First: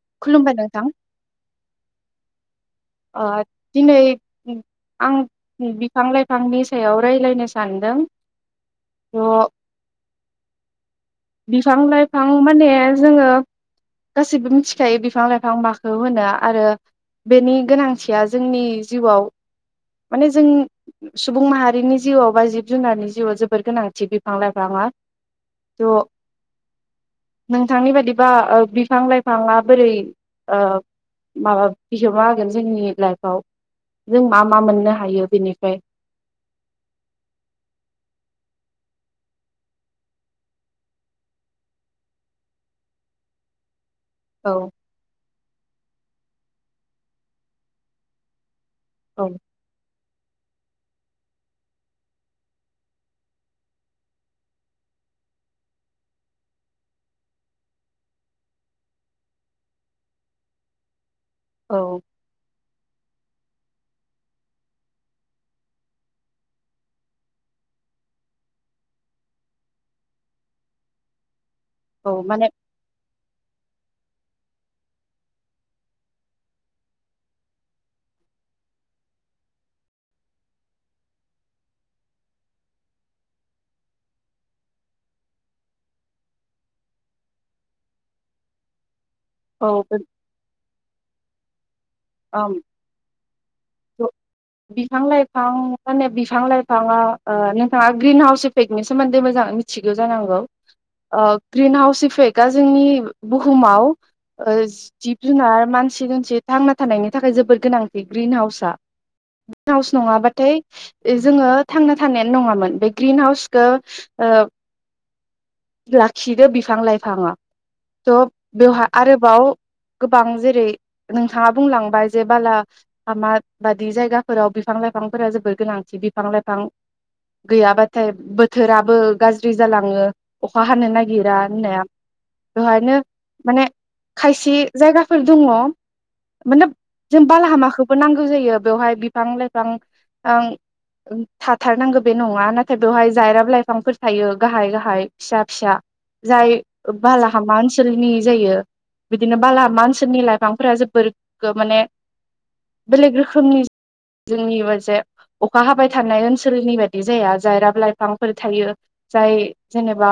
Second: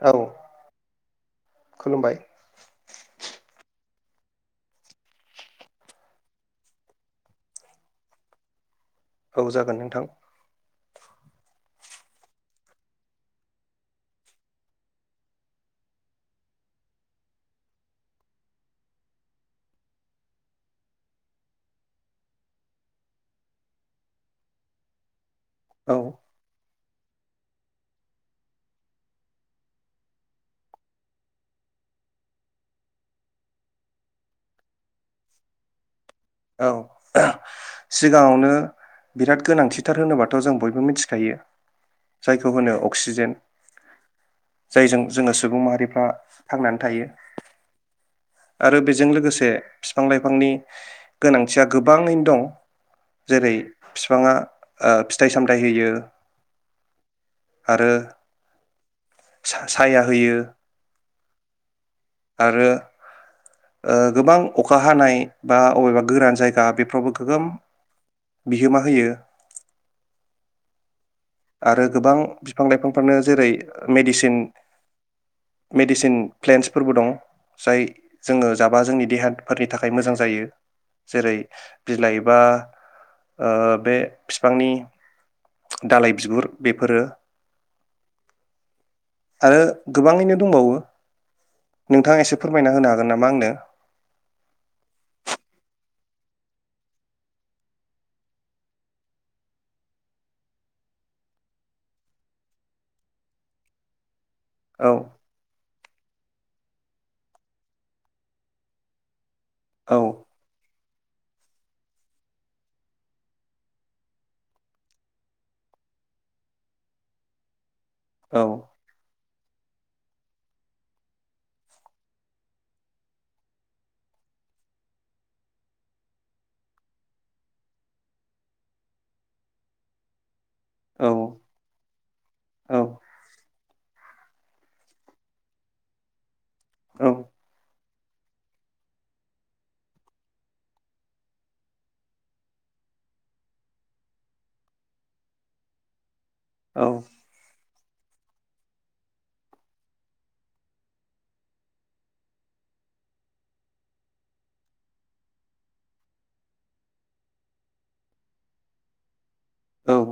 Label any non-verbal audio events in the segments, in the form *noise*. औ खुलुमबाय नोंथां खुलुमबाय अ दिनै आं बिफां लाइफांनि सायाव रायलायनो सानदों, औ थ' जागोन नोंथां बिफां लाइफां माने जोङो गासैबो मिथिखायो बिफां लाइफां माखौ होनो आरो बेनि गोनांथिया जोंनि जिउआव माने जों सुबुं माहारिनि जिउआव बा जिब जुनारनि जिउआव जोबोर गोनांथि बिफां लाइफाङा औ थ' नोंथांनि बायदिबा ओ बिफां लाइफाङा बोरै ओ माबा बिहोमा होगोन जोंनि लाइफआव जों मा मा मोननो हायो बेनिफ्राय? औ सिगाङावनो बिराद गोनांथिथार होनोबाथ' जों बयबो मिथिखायो जायखौ होनो अक्सिजेन औ जायजों जोङो सुबुं माहारिफ्रा थांनानै थायो। आरो बेजों औ लोगोसे फि फां लाइफांनि गोनांथिया गोबाङैनो दं जेरै फिफाङा ओ फिथाइ सामथायाइ होयो आरो सा-साया होयो। औ। आरो ओ गोबां अखा हानाय बा अबेबा गोरान जायगा बेफोरावबो गोबां बिहोमा होयो। आरो गोबां औ माने बिफां लाइफांफोरानो जेरै मेडिसिन मेडिसिन प्लेन्टसफोरबो दं जाय जोङो जाबा जोंनि देहाफोरनि थाखाय मोजां जायो। जेरै बिलाइ बा ओ बे फिफांनि दालाइ बिगुर बेफोरो आरो औ बे गोबाङैनो दंबावो नोंथाङा एसे ओम फोरमायना होनो हागोन नामा आंनो? बिफां लाइफां माने बिफां लाइफाङा ओ नोंथाङा ग्रिन हाउस इफेक्टनि सोमोन्दै मोजां मिथिगौ जानांगौ ओ ग्रिन हाउस इफेक्टआ जोंनि बुहुमाव ओ औ जिब जुनार मान सि दोनसि थांना थानायनि थाखाय जोबोर गोनांथि ग्रिन हाउस आ। *unintelligible* औ नङाबाथाय जोङो थांना थानायानो नङामोन बे ग्रिन हाउसखौ लाखिदो बिफां लाइफाङा। थ' औ बेवहा आरो गोबाव गोबां जेरै नोंथाङा बुंलांबाय जे बाला हंगामा बादि जायगाफोराव बिफां लाइफांफोरा जोबोर गोनांथि बिफां लाइफां गैयाबाथाय बोथोराबो गाज्रि जालाङो अखा हानो औ नागिरा होननाया औ बेवहायनो माने खायसे जायगाफोर दङ माने औ जों बालाहामाखौबो नां गुजायो बेवहाय बिफां लाइफां थाथारनांगौ बे नङा नाथाय बेवहाय जायराब लाइफांफोर थायो गाहाय गाहाय फिसा फिसा जाय औ बाला हामासि ओनसोलनि जायो बिदिनो बालामा ओनसोलनि लाइफांफोरा जोबोर माने बेलेग रोखोमनि जोंनि मोनसे अखा हाबाय थानाय ओनसोलनि बाददि जाया जाय राब लाइफांफोर थायो जाय जेनेबा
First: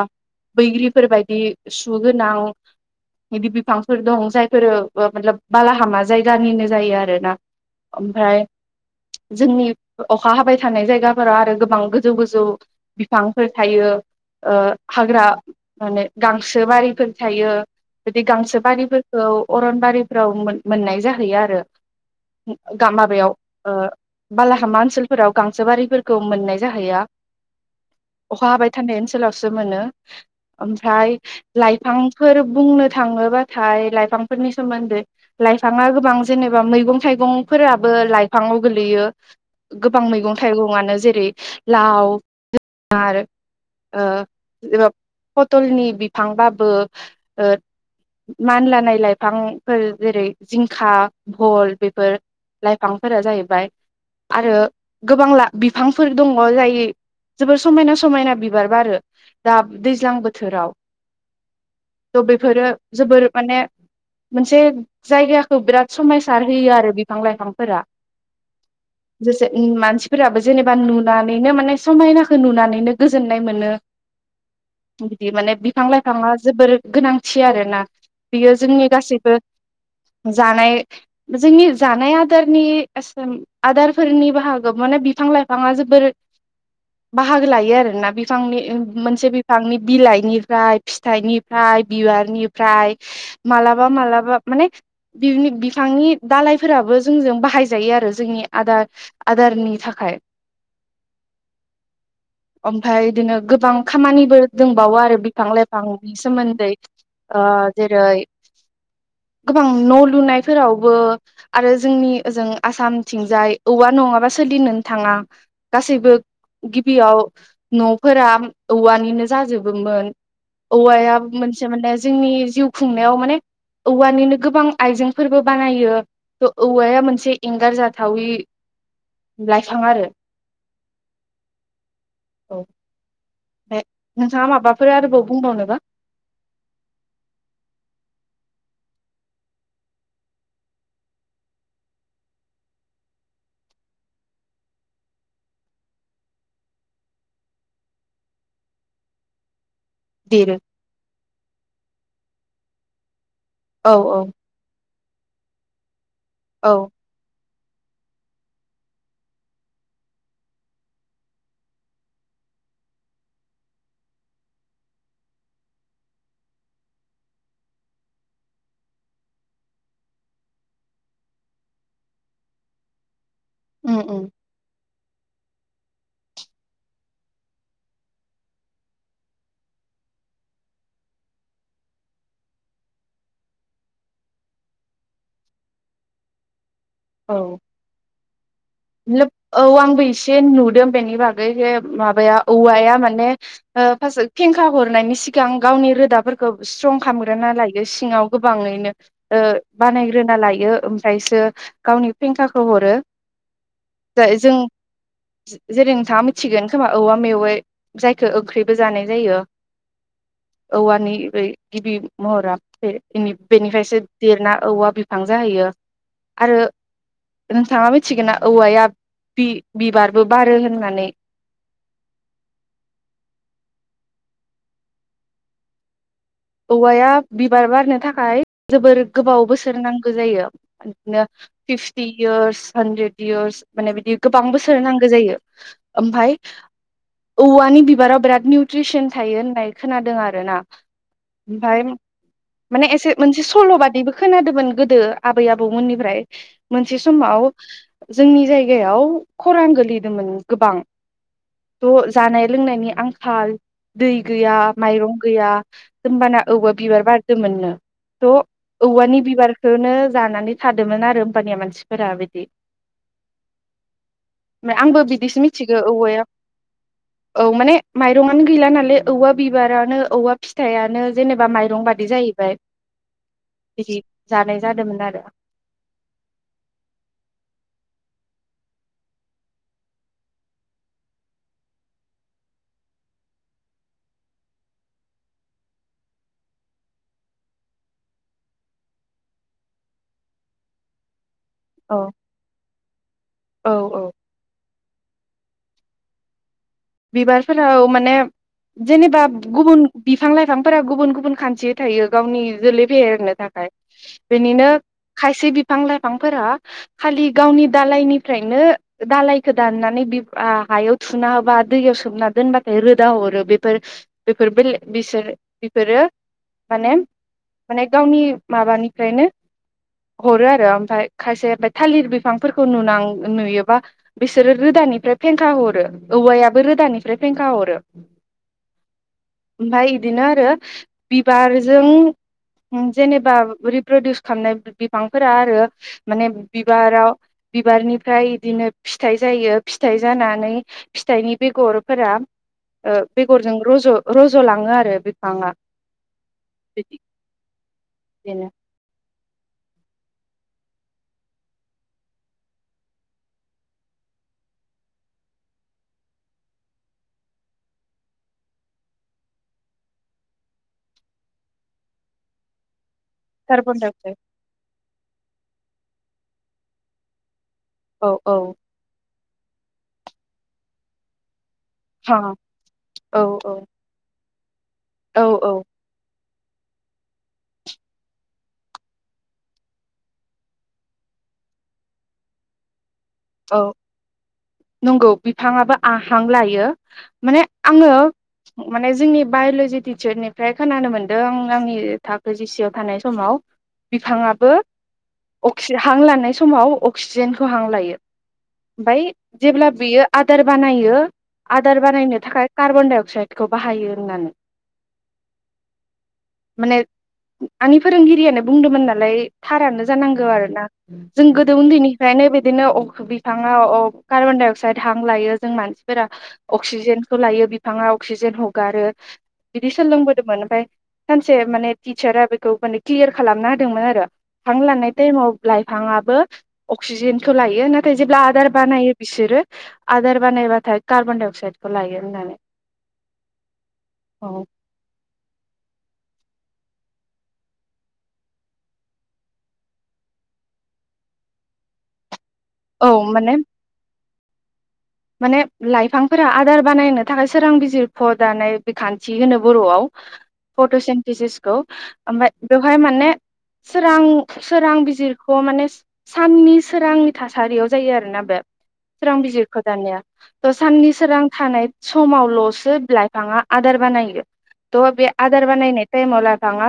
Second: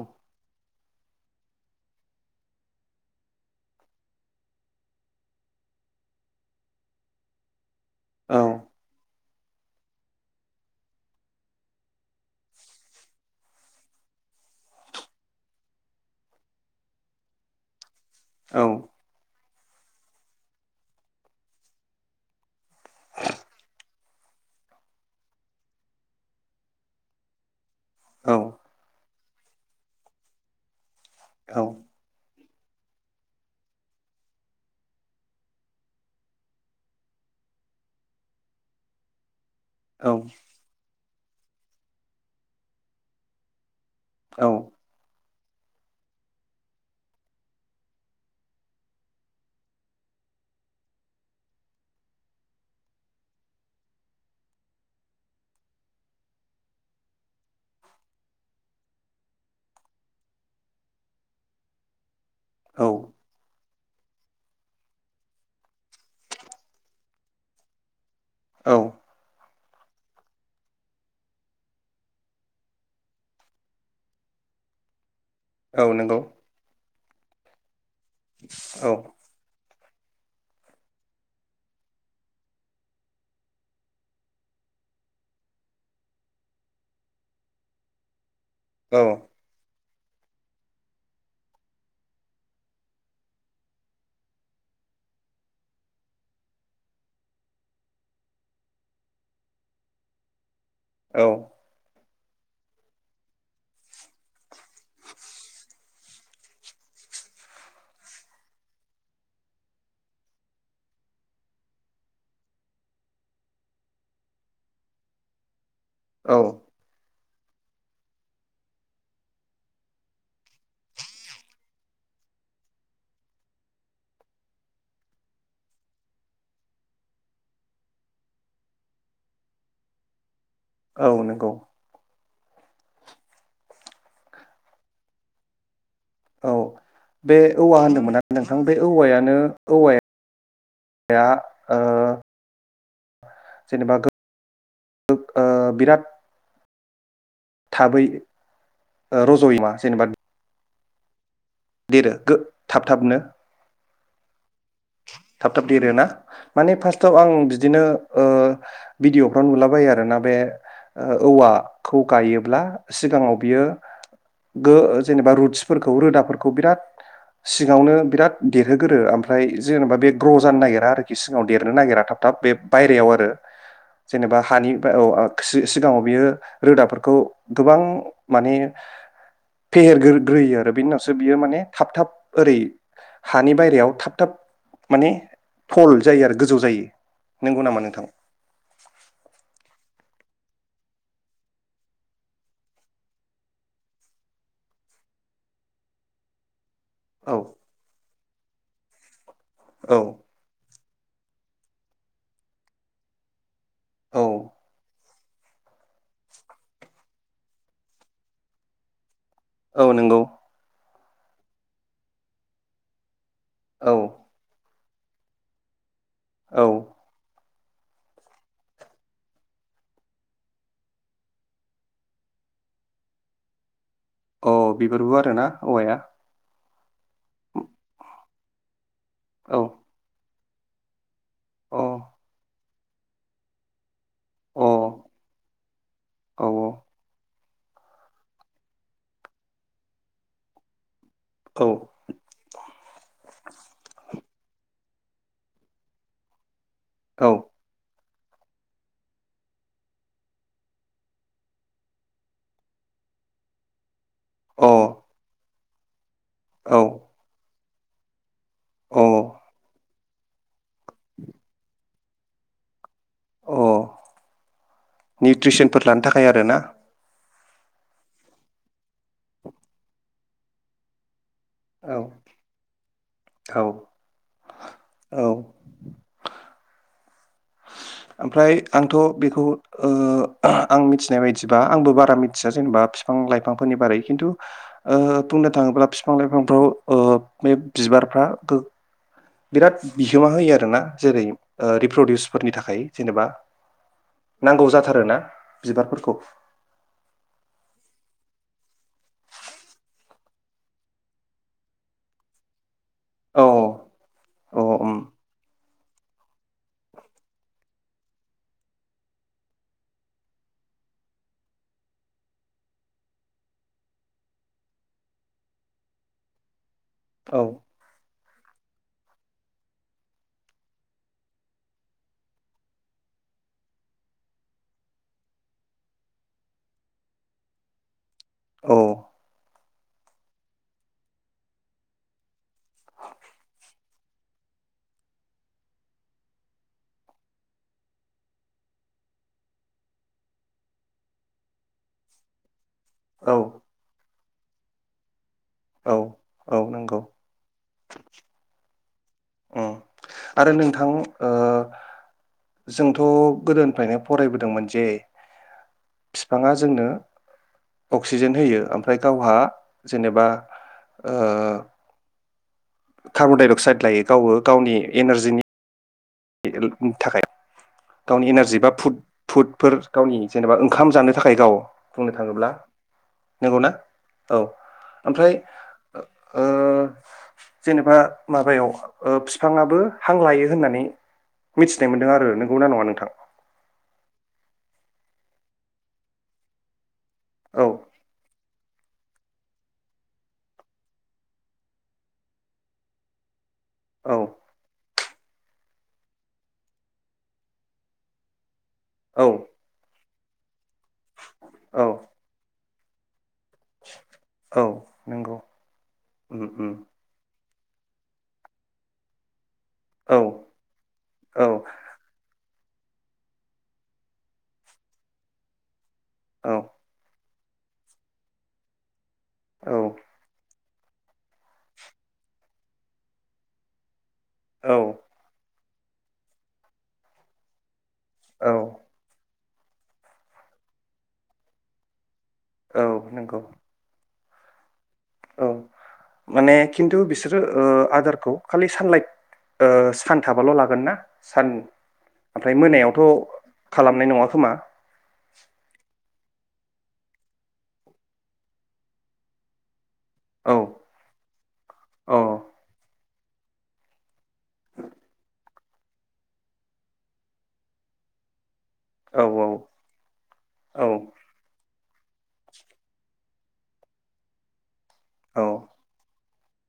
बैग्रिफोर बायदि सुगोनां बिदि बिफांफोर दं जायफोर ओ माथलोब बालाहामा जायगानिनो जायो आरो ना औ ओमफ्राय जोंनि अखा हाबाय थानाय जायगाफोराव आरो गोबां गोजौ गोजौ बिफांफोर थायो ओ हाग्रा माने गांसो बारिफोर थायो बिदि औ गांसो बारिफोरखौ अरनबारिफ्राव मोन-मोननाय जाहैयो आरो गा माबायाव बालाहामा ओनसोलफोराव गांसो बारिफोरखौ मोननाय जाहैया अखा हाबाय थानाय ओनस सोलावसो मोनो ओम ओमफ्राय लाइफांफोर बुंनो थाङोब्लाथाय लाइफांफोरनि सोमोन्दै लाइफाङा गोबां जेनेबा मैगं थाइगं फोराबो लाइफाङाव गोलैयो गोबां मैगं थाइगंआनो जे *unintelligible* लाव औ *unintelligible* ओ *unintelligible* फटलनि बिफांबाबो ओ मान लानाय लाइफांफोर जेरै जिंखा भल बेफोर लाइफांफोरा जाहैबाय आरो गोबां ला बिफांफोर दङ जाय जोबोर समायना समायना बिबार बारो दा दैज्लां बोथोराव त' बेफोरो जोबोर माने मोनसे जायगाखौ बिराद समायसार होयो आरो बि फां लाइफांफोरा औ *unintelligible* मानसिफोराबो जेनेबा नुनानैनो माने समायनाखौ नुनानैनो गोजोननाय मोनो बि माने बिफां औ नंगौ लाइफाङा जोबोर गोनांथि आरो ना बियो जोंनि औ गासैबो जानाय जोंनि जानाय आदारनि *unintelligible* आदारफोरनि बाहागो माने बिफां लाइफाङा जोबोर बाहागो लायो आरोना बि फांनि औ *unintelligible* मोनसे बिफांनि बिलाइनिफ्राय फिथाइनिफ्राय बिबारनिफ्राय मालाबा मालाबा माने *unintelligible* बिफांनि दालाइ फोराबो जोंजों बाहाय जायो आरो जोंनि आदार आदारनि थाखाय औ ओमफाय इदिनो गोबां खामानिबो दोंबावो आरो बिफां लाइफांनि सोमोन्दै ओ जेरै गोबां न' लुनायफोरावबो आरो जोंनि ओजों आसामथिंजाय औवा नङाबा सोलिनोन थाङा गासैबो औ गिबियाव न'फोरा औवानिनो जाजोबोमोन औवाया मोनसे माने जोंनि जिउ खुंनायाव माने औवानिनो गोबां आइजेंफोरबो बानायो थ' औवाया मोनसे एंगार जाथावि लाइफां आरो औ नोंगौ औ नोंथाङा माबाफोर आरोबाव बुंबावनोबा? औ बे औवा होनदोंमोन *unintelligible* नोंथां बे औवायानो *unintelligible* ओ जेनेबा गो ओ बिराद थाबै ओ रज'यो मा जेनेबा देरो देरो गो थाब थाबनो औ औ थाब थाब देरो ना? औ माने फार्स्टआव आं बि दिनो ओ बिदिअ फ्राव नुलाबायो आरोना बे औवाखौ गायोब्ला सिगाङाव बियो गो जेनेबा रुतसफोरखौ रोदाफोरख खौ बिराद सिङावनो बिराद देरहोगोरो ओमफ्राय जेनेबा बे ग्र' जानो नागिरा आरोखि सिङाव देरनो नागिरा थाब थाब बे बायरायाव आरो उम उम जेनेबा हानि फ्राय औ सि-सिगाङाव बियो रोदाफोरखौ गोबां माने फेहेरग्रो ग्रोयो आरो बेनि उन सो बियो माने थाब थाब ओरै हानि बायेरायाव थाब थाब माने थल जायो आरो गोजौ जायो। औ नंगौ नामा नोंथां? लोब औ आंबो एसे नुदों बेनि बागै जे माबाया औवाया माने ओ फास्थआव फेंखा हरनायनि सिगां गावनि रोदाफोरखौ स्ट्रं औ खालामग्रोना लायो सिङाव। गोबाङैनो ओ औ बानायग्रोना लायो फ्रायसो गावनि फेंखाखौ हरो। औ जाय जों जेरै नोंथाङा मिथिगोन खोमा औवा मेवै जायखौ ओंख्रिबो जानाय जायो औ नंगौ औवानि बे गिबि महरा बे औ बेनिफ्रायसो देरना औवा बिफां जाहैयो। आरो औ नोंथाङा मि थिगोना औवाया बि-बिबारबो बारो होननानै औ बिबारबो आरोना औवाया? औवाया बिबार बारनो थाखाय जोबोर गोबाव औ बोसोर नांगौ जायो *inaudible* बिनो अ फिफटि इयार्स हान्ड्रेड इयार्स माने बिदि गोबां अ औ बोसोर नांगौ जायो ओमफ्राय औ औवानि बिबाराव बिराद निउट्रिसन थायो होननाय खोनादों आर ना। औ ओमफ्राय माने एसे मोनसे सल' बादिबो खोनादोमोन गोद- दो आबै आबौमोननिफ्राय। मोनसे अ समाव जोंनि जायगायाव खरां गोलैदोंमोन गोबां ट' जानाय लोंनायनि आंखाल दै गैया माइरं गैया होमबाना औवा औ बिबार बारदोमोननो त अ औवानि बिबारखौनो जानानै थादोमोन आरो हमबानिया मानसि- फोरा बिदि अ ओमफ्राय आंबो बिदिसो मिथिगौ निउट्रिसनफोर लानो औवाया थाखाय आरोना औ माने माइरंआनो गैला नालाय औवा बिबारानो औवा फिथाइयानो जेनेबा माइरं औ बादि जाहैबाय औ बिदि जानाय जादोंमोन आरो औ ओमफ्राय आंथ' बेखौ अ आं मिथिनाय बायदिबा आंबो बारा मिथिया जेनेबा बिफां लाइफांफोरनि बारै खिन्थु अ बुंनो थाङोब्ला बिफां लाइफांफ्राव अ बे बिबारफ्रा गो- बिराद बिहोमा होयो आरोना जेरै- अ औ रिप्रदिउसफोरनि थाखाय जेनेबा औ औ नांगौ जाथारोना बिबारफोरखौ बिबारफोराव माने जेनेबा गुबुन बिफां लाइफांफोरा गुबुन गुबुन खान्थि थायो गावनि जोलै फेहेरनो औ थाखाय बिनिनो औ उम खायसे बिफां लाइफांफोरा खालि गावनि दालायनि- फ्रायनो दालायखौ दाननानै बिफा हायाव थुना होबा दैयाव सोमना दोनबाथाय रोदा हरो बेफोर-बेफोर बेले बिसोर बिफोरो औ माने-माने गावनि माबानिफ्रायनो हरो आरो ओमफ्राय खायसे थालिर बिफांफोरखौ नुनां नुयोबा बिसोरो रोदानिफ्राय फेंखा हरो औवाया- बो रोदानिफ्राय फेंखा हरो औ ओमफफ्राय बिदिनो आरो बिबारजों जेनेबा रिप्रदिउस खालामनाय बिफांफोरा आरो माने बिबाराव बिबारनिफ्राय बिदिनो फिथाइ जायो फिथाइ जानानै फिथाइनि बेगरफोरा औ बेगरजों रज रज लाङो आरो बिफाङा औ औ बिदि नंगौ बिदिनो आरो नोंथां जोंथ गोदोनिफ्रायनो फरायबोदोंमोन जे बिफाङा जोंनो अक्सिजेन होयो ओमफ्राय गावहा जेनेबा कार्बन डाइ अक्साइद लायो गावबो गावनि एनारजिनि थाखाय औ गावनि औ एनारजि बा फुद फुदफोर गावनि जेनेबा ओंखाम जानो थाखाय गाव बुंनो हा थाङोब्ला औ औ नंगौ ना औ औ ओमफ्राय औ जेनेबा माबायाव बिफाङाबो हां लायो होननानै मिथिनाय मोनदों आरो नंगौना नङा नोंथां औ नंगौ बिफाङाबो हां लायो माने औ आङो माने जोंनि बायलजि टिचारनिफ्राय खोनानो मोनदों आं आंनि थाखो जिसिव थानाय समाव औ बिफाङाबो हां लानाय समाव अक्सिजेनखौ हां लायो। आफ्राय औ जेब्ला बियो आदार बानायो आदार औ बानायनो थाखाय कार्बन डाइ अक्साइडखौ बाहायो। होननानै औ नंगौ उम उम। माने आंनि फोरोंगिरियानो बुंदोंमोन नालाय थारानो औ जानांगौ आरो ना जों औ गोदो उन्दैनिफ्रायनोै बे बिदिनो अ बिफाङाव कार्बनडाइ अक्साइद हां लायो जों मानसिफोरा औ अक्सिजेनखौ लायो बिफाङा अक्सिजेन हगारो बिदि औ सोलोंबोदोंमोन ओमफ्राय सानसे माने टिचारा बेखौ माने क्लियार खालामना होदोंमोन आरो हां लानाय औ टाइमाव लाइफाङाबो अक्सिजेनखौ लायो नाथाय नथाय जेब्ला आदार औ बानायो बिसोरो आदार बानायबाथाय कार्बन डाइ अक्साइदखौ लायो होननानै। औ नंगौ। औ। औ माने खिन्थु बिसोरो आदारखौ खालि सानलाइट सान थाबाल लागोन ना सान ओमफ्राय औ मोनायावथ माने खालामनाय नङा। समा माने लाइफां फोरा आदार बानायनो थाखाय सोरां बिजिरख दानाय बिखान्थि होनो बरआव। औ फटसेन्टेसिसखौ औ ओमफ्राय बेवहाय माने सोरां सोरां बिजिरखौ माने साननि सोरांनि थासारियाव जायो आरोना बे। सोरां औ बिजिर दानिया थ औ साननि सोरां थानाय समावलसो लाइफाङा आदार बानायो थ बे औ आदार बानायनाय टाइमाव लाइफाङा।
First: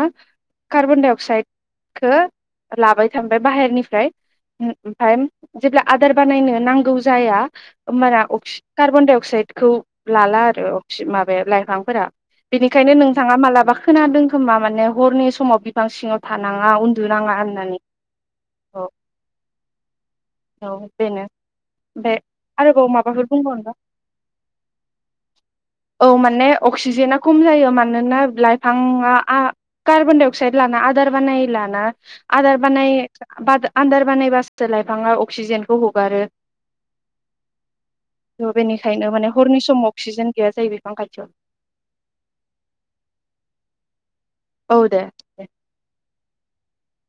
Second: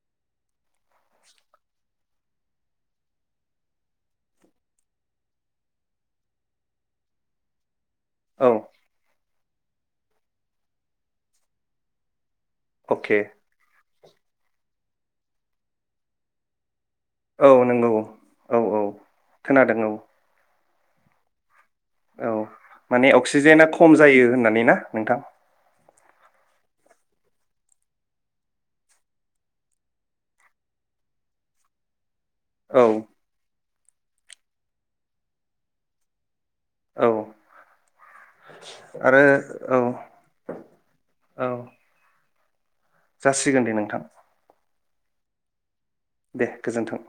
कार्बन डाइ अक्साइडखौव लाबाय थांबाय बाहेरनिफ्राय ओमफ्राय जेब्ला आदार बानायनो नांगौ जाया ओमबाना औ कार्बन डाय अक्साइड खौ लाला आरो माबाया लाइफांफोरा। बिनिखायनो अके नोंथाङा खोनादों खोमा माने हरनि समाव बिफां सिङाव थानाङा उन औ नंगौ औ औ खोनादों औ। औ बेनो ओमफाय औ माने अक्सिजेना खम जायो होननानै ना नोंथां? औ माने अक्सिजेना खम जायो मानोना? लाइफाङा कार्बन डाइ अक्साइद लाना आदार बानाय लाना आदार औ बानाय *unintelligible* आदार बानायबासो लाइफाङा अक्सिजेनखौ हगारो। औ थ बेनिखायनो आरो माने हरनि औ समाव अक्सिजेन गैया जायो बिफां खाथियाव। औ जासिगोन दे नोंथां। औ दे। दे गोजोन्थों।